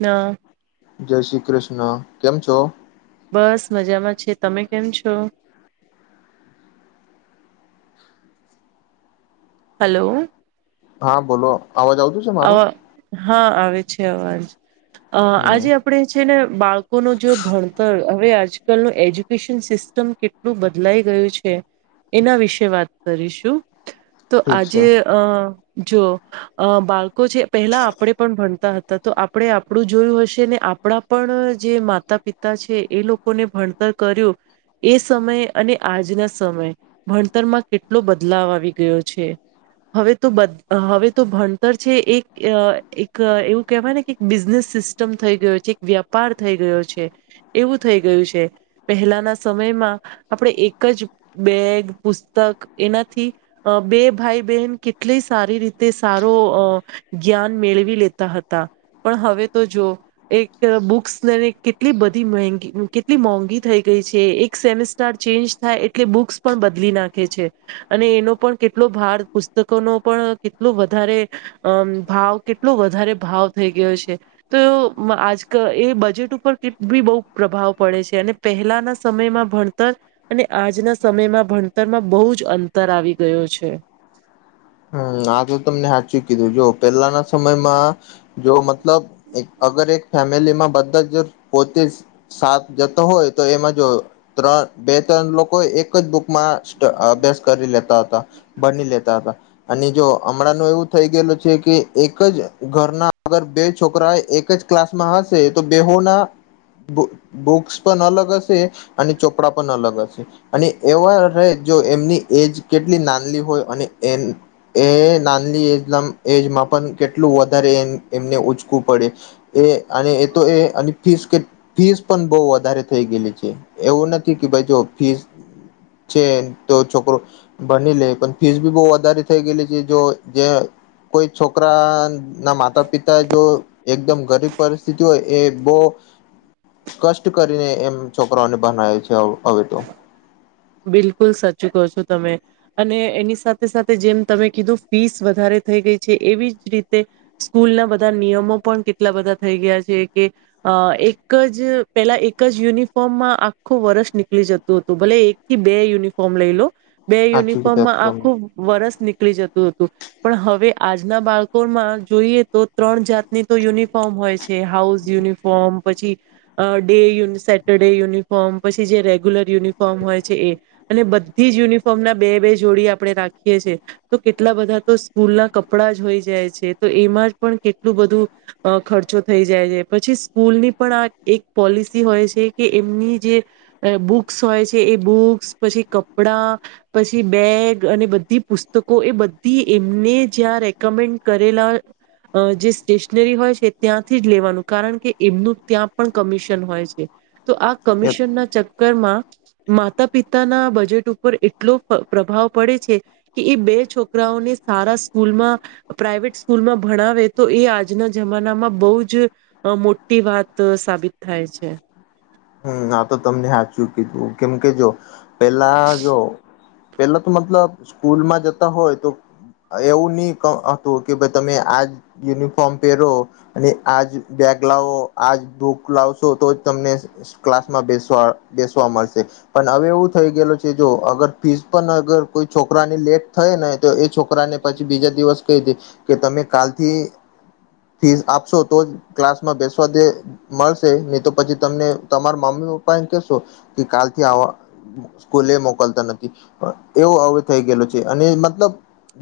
ના. જય શ્રી કૃષ્ણ કેમ છો? બસ મજામાં છે. તમે કેમ છો? હલો. હા બોલો અવાજ આવતું છે? મારું અ હા આવે છે અવાજ અ હમ આજે આપ આપણે છે ને બાળકોનું જો ભણતર હવે આજકાલનું એજ્યુકેશન સિસ્ટમ કેટલું બદલાઈ ગયું છે એના વિશે વાત કરીશું. તો ઠીક છે આજે અ જો અ બાળ લોકો છે પહેલા આપણે પણ ભણતા હતા. તો આપણે આપણું જોયું હશે ને આપણા પણ જે માતા પિતા તા છે. એ લોકોને ભણતર કર્યું એ સમયે અને આજના સમયે ભણતરમાં કેટલો બદલાવ આવી ગયો છે. હવે તો હવે તો ભણતર છે એક અ એક એવું કેહેવાય ને એક બિઝનેસ સિસ્ટમ થઈ ગયો છે. એક વય પાર થઈ ગયો છે એવું થઈ ગયું છે. પહેલાના સમયમાં આપણે એક જ બેગ, પુસ્તક એનાથી અ બે ભાઈ બહેન કેટલી સારી રીતે સારો અ જ્ઞાન મેળવી લેતા હતા પણ હવે તો જો એક બુક્સ ને કેટલી બધી મેહગી કેટલી મોંઘી થઈ ગઈ છે. એક સેમસ્ટ સેમેસ્ટર ચેન્જ થાય એટલે બુક્સ પણ બદલી નાખે છે. અને એનો પણ કેટલો ભાર પુસ્તકોનો પણ કેટલો વધારે અમ ભાવ કેટલો વધારે ભાવ થઈ ગયો છે. તો એ આજકલ એ બજેટ ઉપર કે ટ્રીપ બી બો પ્રભાવ પડે છે અને પહેલાના સમયમાં ભણતર અને આજના સમયમાં ભણતરમાં બો જ અંતર આવી ગયો છે. હમમ આ તો તમને હાચું કીધું જો પેલાના સમયમાં જો મતલબ અગર એક ફેમિલીમાં બધા જો પોતે જ સાથ જતો હોય તો એમાં જો ત્રણ બે ત્રણ લોકો એક જ બુકમાં સ અભ્યાસ કરી લેતા હતા. ભણી લેતા હતા. અને જો હમણાં નું એવું થઈ ગયેલું છે કે એક જ ઘરના અગર બે છોકરાય એક જ ક્લાસમાં હશે તો બેહુ ના બુક્સ પણ અલગ હશે. અને ચોપડા પણ અલગ હશે. અને એવા રહે જો એમની એજ કેટલી નાનલી હોય અને એ- એ નાલી એજ ના એજમાં પણ કેટલું વધારે એ એમને ઊંચકું પડે. એ અને એ તો એ અને- ફીસ કે ફીસ પણ બહ વધારે થઈ ગયેલી છે એવું નથી કે ભાઈ જો ફીસ છે તો છોકરો, ભની લે પણ ફીસ ભી બહ વધારે થઈ ગયેલી છે જો જે કોઈ છોકરા ના માતા પિતા જો એકદમ ગરીબ પરિસ્થિતિ હોય એ બહ કષ્ટ કરીને એમ છોકરાઓને બનાવે છે હવે તો. બિલકુલ સાચી કહો છો તમે. અને એની સાથે સાથે જેમ તમે કીધું ફીસ વધારે થઈ ગઈ છે એવી જ રીતે સ્કૂલ ના બધા નિયમો પણ કેટલા બધા થઈ ગયા છે કે અ એક જ પેલા એક જ યુનિફોર્મમાં આખું વર્ષ નીકળી જતું હતું ભલે એક થી બે યુનિફોર્મ લઈ લો, બે સાચું યુનિફોર્મમાં કીધું આખું વરસ નીકળી જતું હતું, પણ હવે આજના બાળકોમાં જોઈએ તો ત્રણ જાતની તો યુનિફોર્મ હોય છે હાઉસ યુનિફોર્મ. પછી, ડેય સેટર્ડે યુનિફોર્મ પછી જે રેગ્યુલર યુનિફોર્મ હોય. એ, અને બધી જ યુનિફોર્મ ના બે બે જોડી આપણે રાખીએ છીએ. તો કેટલા બધા તો સ્કૂલના કપડા જ હોઈ જાય છે તો એમાં જ પણ કેટલું બધું અ ખર્ચો થઈ જાય છે પછી સ્કૂલની પણ આ એક પોલિસી હોય છે કે એમની જે અ બુક્સ હોય છે એ બુક્સ પછી કપડા. પછી બેગ અને બધી પુસ્તકો એ બધી એમને જ્યાં રેકમેન્ડ કરેલા અ જે સ્ટેશનરી હોય છે ત્યાંથી જ લેવાનું કારણ કે એમનું ત્યાં પણ કમિશન હોય છે. તો આ એ કમિશન ના ચક્કરમાં. માતા પિતાના બજેટ ઉપર એટલો પ્રભાવ પડે છે. કે એ બે છોકરાઓને સારા સ્કૂલમાં. પ્રાઈવેટ સ્કૂલમાં ભણાવે તો એ આજના જમાનામાં બહુ જ અ મોટી વાત સાબિત થાય છે. હમ આ તો તમને સાચું કીધું કેમ કે જો, પેલા જો પેલા તો મતલબ સ્કૂલમાં જતા હોય તો એવું નહી હતું કે ભાઈ તમે આજ યુનિફોર્મ પહેરો. અને આજ બેગ લાવો આજ બુક લાવશો તો જ તમને ક્લાસમાં બેસવા બેસવા મળશે. પણ હવે એવું થઈ ગયેલું છે જો અગર ફીસ પણ અગર કોઈ છોકરાની લેટ થાય ને તો એ છોકરાને પછી બીજા દિવસ કઈ હતી કે, તમે કાલથી ફીસ આપશો તો જ ક્લાસમાં બેસવા દે મળશે નહી તો પછી તમને તમારા મમ્મી પપ્પા એમ કેહેશો, કે કાલથી આવવા સ્કૂલે મોકલતા નથી, પણ એવો હવે થઈ ગયેલો છે અને મતલબ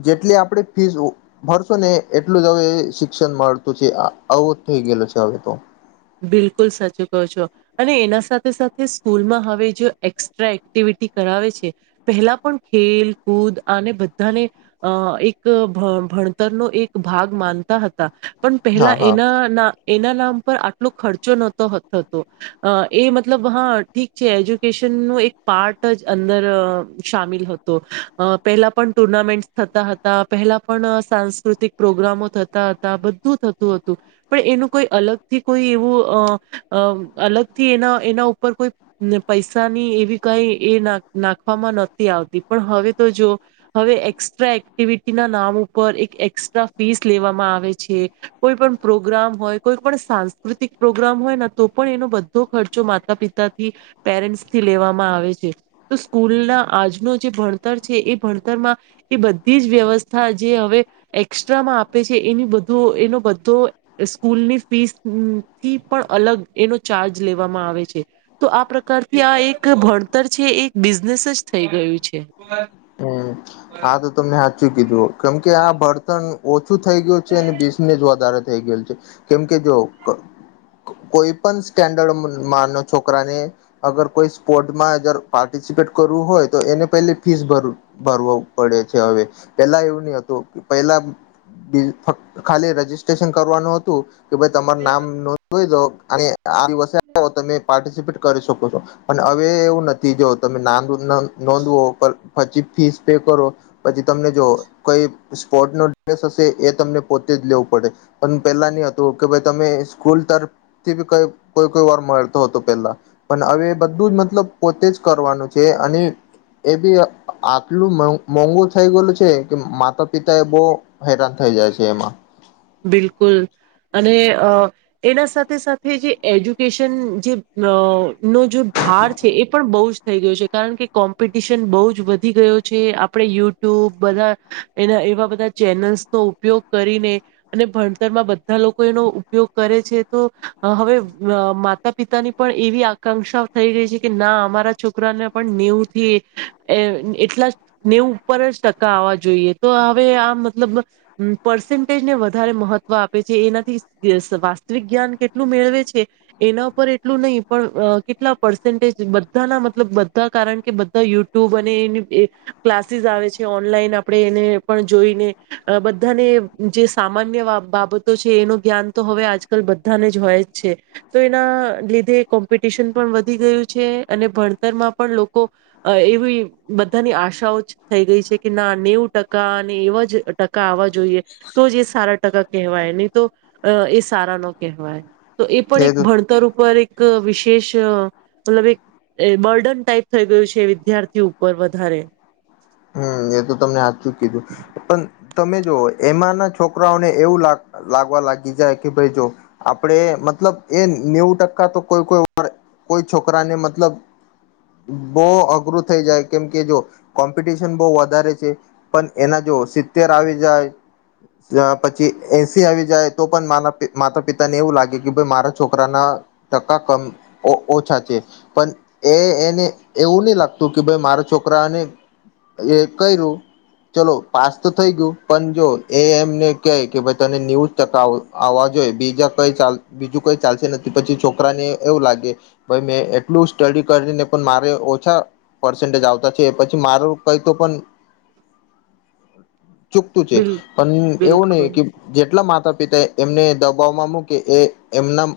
જેટલી આપણેે ફીઝ ભરશો ને એટલું જ હવે શિક્ષણ મળતું છે આવો જ થઈ ગયે છે હવે તો. બિલકુલ સાચી કહો છો. અને એના સાથે સાથે સ્કૂલમાં હવે જો એકક્સ્ટ્રા એક્ટિવિટી કરાવે છે. પહેલા પણ ખેલ કૂદ અને બધાને. અ એક ભ ભણતરનો એક ભાગ માનતા હતા.. પણ પહેલા હા હા એના ના એના નામ પર આટલો ખર્ચો નહતો થતો. અ એ મતલબ હા ઠીક છે એજ્યુકેશન નું એક પાર્ટ જ અંદર શમેલ હતો. પેલા પણ ટુર્નામેન્ટ થતા હતા પહેલા પણ સાંસ્કૃતિક પ્રોગ્રામો થતા હતા બધું થતું હતું, પણ એનું કોઈ અલગથી કોઈ એવું અ અલગ થી એના એના ઉપર કોઈ પૈસાની એવી કઈ એ ના નાખવામાં નતી આવતી પણ હવે તો જો. હવે એકસ્ટ્રા એક્ટિવિટીના નામ ઉપર એક એક્સ્ટ્રા ફીસ લેવામાં આવે છે. કોઈ પણ પ્રોગ્રામ હોય કોઈ પણ સા પ્રાકૃતિક પ્રોગ્રામ હોય ને તો પણ એનો બધો ખર્ચો માતા પિતાથી પેરેન્ટ્સથી લેવામાં આવે છે. તો સ્કૂલના આજનું જે ભણતર છે એ ભણતરમાં. એ બધી જ વ્યવસ્થા જે હવે એક્સ્ટ્રામાં આપે છે એની બધું એનો બધો સ્કૂલની ફીસ. હ થી પણ અલગ એનો ચાર્જ લેવામાં આવે છે. તો આ પ્રકારથી આ એક ભણતર છે એક બિઝનેસ જ થઈ ગયું છે. હમ આા તો તમને હાચુ કીધું કેમ કે આ બળતણ ઓછું થઈ ગયું છે અને બીસને જ વધારે થઈ ગયલ છે, કેમ કે જો કોઈ પણ સ્ટેન્ડર્ડ મા ન છોકરા ને. અગર કોઈ સ્પોર્ટમાં પાર્ટિસિપેટ કરવું હોય. તો એને પહેલી ફીસ ભર ભરવ પડે છે હવે, પેલા એવું નહી હતું પહેલા ખાલી રજીિસ્ટ્રેશન કરવાનું હતું કે ભાઈ તમાર નામ નોંધઈ દો અને આ દિવસે તમે પાર્ટિસિપેટ કરી શકો છો અને હવે એવું નથી જો તમે નામ નોંધવો પછી ફીસ પે કરો, પછી તમને જો કઈ સ્પોર્ટનો ડ્રેસ હશે એ તમને પોતે જ લેવું પડે. પણ પેલા નની હતું કે ભાઈ તમે સ્કૂલ તરફ થી બી કઈ કોઈ કોઈ વાર મળતો હતો પેલા. પણ હવે બધું જ મતલબ પોતે જ કરવાનું છે અને એ બી આટલું મોંઘું થઈ ગયેલું છે કે માતા પિતા એ બહ હેરાન થઈ જાય છે એમાં. બિલકુલ. અને એના સાથે સાથે જે એજ્યુકેશન જે નો જો ભાર છે એ પણ બહુ જ થઈ ગયું છે કારણ કે કોમ્પિટિશન બહુ જ વધી ગયો છે આપણે યુટ્યુબ બધા. એના એવા બધા ચેનલ્સનો ઉપયોગ કરીને. અને ભણતરમાં બધા લોકો એનો ઉપયોગ કરે છે તો, હવે માતા પિતાની પણ એવી આકાંક્ષાઓ થઈ રઈ છે કે ના અમારા છોકરાને પણ નેવથી, એટલા નેવ ઉપર જ ટકા આવવા જોઈએ તો હવે આ મતલબ પર્સન્ટેજને વધારે મહત્વ આપે છે એનાથી વાસ્તવિક જ્ઞાન કેટલું મેળવે છે. એના ઉપ એટલું નહી પણ કેટલા પર્સેન્ટેજ બધાના મતલબ બધા કારણ કે બધા યુ ટુ બને એ ક્લાસીસ આવે છે ઓનલાઈન આપણે એને પણ જોઈને. અ બધાને જે સામાન્ય બાબતો છે એનું જ્ઞાન તો હવે આજકાલ બધાને જ હોય જ છે. તો એના લીધે કોમ્પિટિશન પણ વધી ગયું છે અને ભણતરમાં પણ લોકો અ એવી બધાની આશાઓ જ થઈ ગઈ છે કે ના નેવું ટકા અને એવા જ ટ આવવા જોઈએ, તો જ એ સારા ટકા કહેવાય નહી તો એ સારા ન કહેવાય તો એ પણ એક ભણતર ઉપર એક વિશેષ મતલબ એક એ બર્ડન ટાઈપ થઈ ગયું છે વિદ્યાર્થી ઉપર વધારે. હમ એ તો તમને હજચું કીધું. પણ તમે જો એમાંના છોકરાઓને એવું લાગવા લાગી જાય કે ભાઈ જો. આપણેે મતલબ એ નેવું ટકા તો કોઈ કોઈર કોઈ છોકરાને મતલબ બો અઘરું થઈ જાય કેમ કે જો કોમ્પિટિશન બો વધારે છે પણ એના જો સિત્તેર આવી જાય અ પછી એસી આવી જાય તો પણ માન માતા પિતા ને એવું લાગે કે ભાઈ મારા છોકરાના ટકા કમ ઓછા છે. પણ એ એને એવું ની લાગતું કે ભાઈ મારા છોકરાને એ ક્યરુ ચલો પાસ તો થઈ ગયું પણ જો એ એમને કેય કે ભાઈ તને નેવુ ટકા આવવા જોઈએ બીજા કઈ બીજું કઈ ચાલશે નથી પછી છોકરાને એવું લાગે ભાઈ મેં એટલું સ્ટડી કરીને પણ મારે ઓછા પર્સેન્ટેજ આવતા છે પછી મારું કઈ તો પણ ચૂકતું છે બિલ પણ એવું નય બિલકુલ કે જેટલા માતા પિતા એમને દબાવમાં મૂકે એ એમના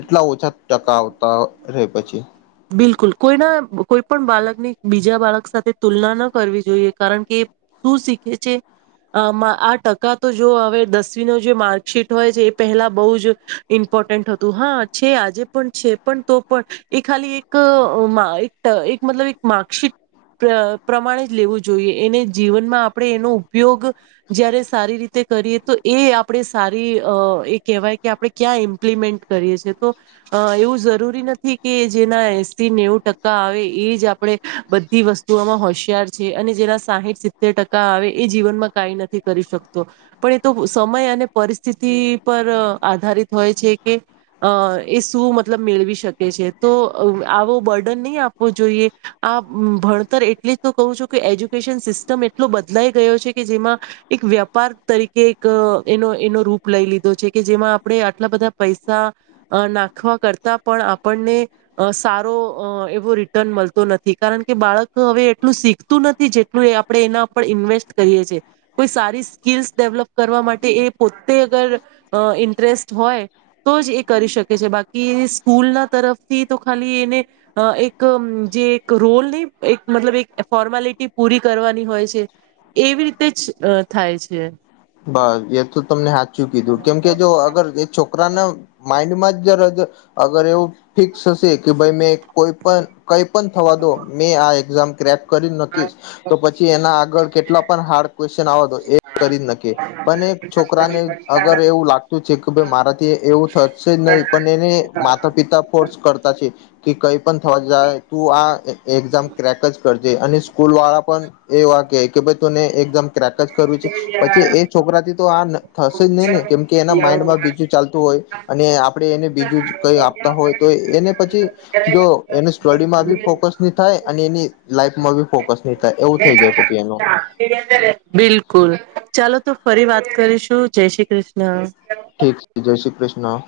એટલા ઓછા ટકા આવતા રે પછી બિલકુલ. કોઈના કોઈ પણ બાળકની બીજા બાળક સાથે તુલના ન કરવી જોઈએ કારણ કે શું શીખે છે? અ આમા આ ટકા તો જો હવે દસમીનું જે માર્કશીટ હોય છે, એ પહેલા બો જ ઇમ્પોર્ટન્ટ હતું. હા, છે આજે પણ છે પણ તો પણ એક ખાલી એક, એક એક મતલબ એક માર્કશીટ પ્ર પ્રમાણે જ લેવું જોઈએ. એને જીવનમાં આપણે એનો ઉપયોગ જયારે સારી રીતે કરીએ, તો એ આપણે સારી અ એ કહેવાય કે આપણે ક્યાં ઇમ્પ્લિમેન્ટ કરીએ છીએ, તો અ એવું જરૂરી નથી. કે જેના એસી, નેવું ટકા આવે એ જ આપણે બધી વસ્તુઓમાં હોશિયાર છે અને જેના સાહીઠ સિત્તેર ટકા આવે. એ જીવનમાં કાઈ નથી કરી શકતો. પણ એ તો સમય અને પરિસ્થિતિ પર આધારિત હોય છે કે અ એ શું મતલબ મેળવી શકે છે. તો અ આવો બર્ડન નય આપવો જોઈએ. આ ભણતર એટલે જ તો કહુ છું, કે એજ્યુકેશન સિસ્ટમ એટલો બદલાઈ ગયો છે કે જેમાં એક વ્યાપાર તરીકે ક એનો એનો એનો રૂપ લઈ લીધો છે કે જેમાં- આપણે આટલા બધા પૈસા અ નાખવા કરતા પણ આપણને અ સારો અ એવો રિટર્ન મળતો નથી કારણ કે બાળક હવે, એટલું શીખતું નથી જેટલું એ આપ આપણે એના પર ઇન્વેસ્ટ કરીએ છીએ. કોઈ સારી સ્કીલ્સ ડેવલપ કરવા માટે એ પોતે અગર ઇન્ટરેસ્ટ હોય. તો જ એ કરી શકે છે. બાકી સ્કૂલના તરફથી તો ખાલી એને અ એક જે એક રોલની એક મતલબ એક ફોર્માલિટી પૂરી કરવાની હોય છે. એવી રીતે જ થાય છે. બસ. એ તો તમને હાચું કીધું કેમ કે જો અગર એ છો છોકરાના માઈન્ડમાં જ જ અગર એવું ફિક્સ હશે કે ભાઈ મેં કોઈ પણ કઈ પણ થવા દો. મેં આ એક્ઝામ ક્રેક કરી નકીશ. તો પછી એના આગળ કેટલા પણ હાર્ડ ક્વેશ્ચન આવ તો એ કરી જ નકી. શકે પણ એક છોકરાને અગર એવું લાગતું છે કે ભાઈ મારાથી એવું થશે નહી. પણ એને માતા પિતા ફોર્સ કરતા છે. કે કઈ પણ થવા જાય, તું આ એકઝામ ક્રેક જ કરજે અને સ્કૂલ વાળા પણ એવા કેય કે ભાઈ તને એકઝામ ક્રેક જ કરવી છે. પછી એ છોકરાથી તો આ થશે જ નય ને કેમ કે એના માઈન્ડમાં બીજું ચાલતું હોય. અને આપણે એને બીજું જ કઈ આપતા હોય, તો એને પછી જો એનું સ્ટડીમાં બી ફોકસ ની થાય અને એની લાઈફમાં બી ફોકસ ની થાય. એવું થઈ જાય પછી એનું બિલકુલ. ચાલો, તો ફરી વાત કરીશું. જય શ્રી કૃષ્ણ. ઠીક છે. જય શ્રી કૃષ્ણ.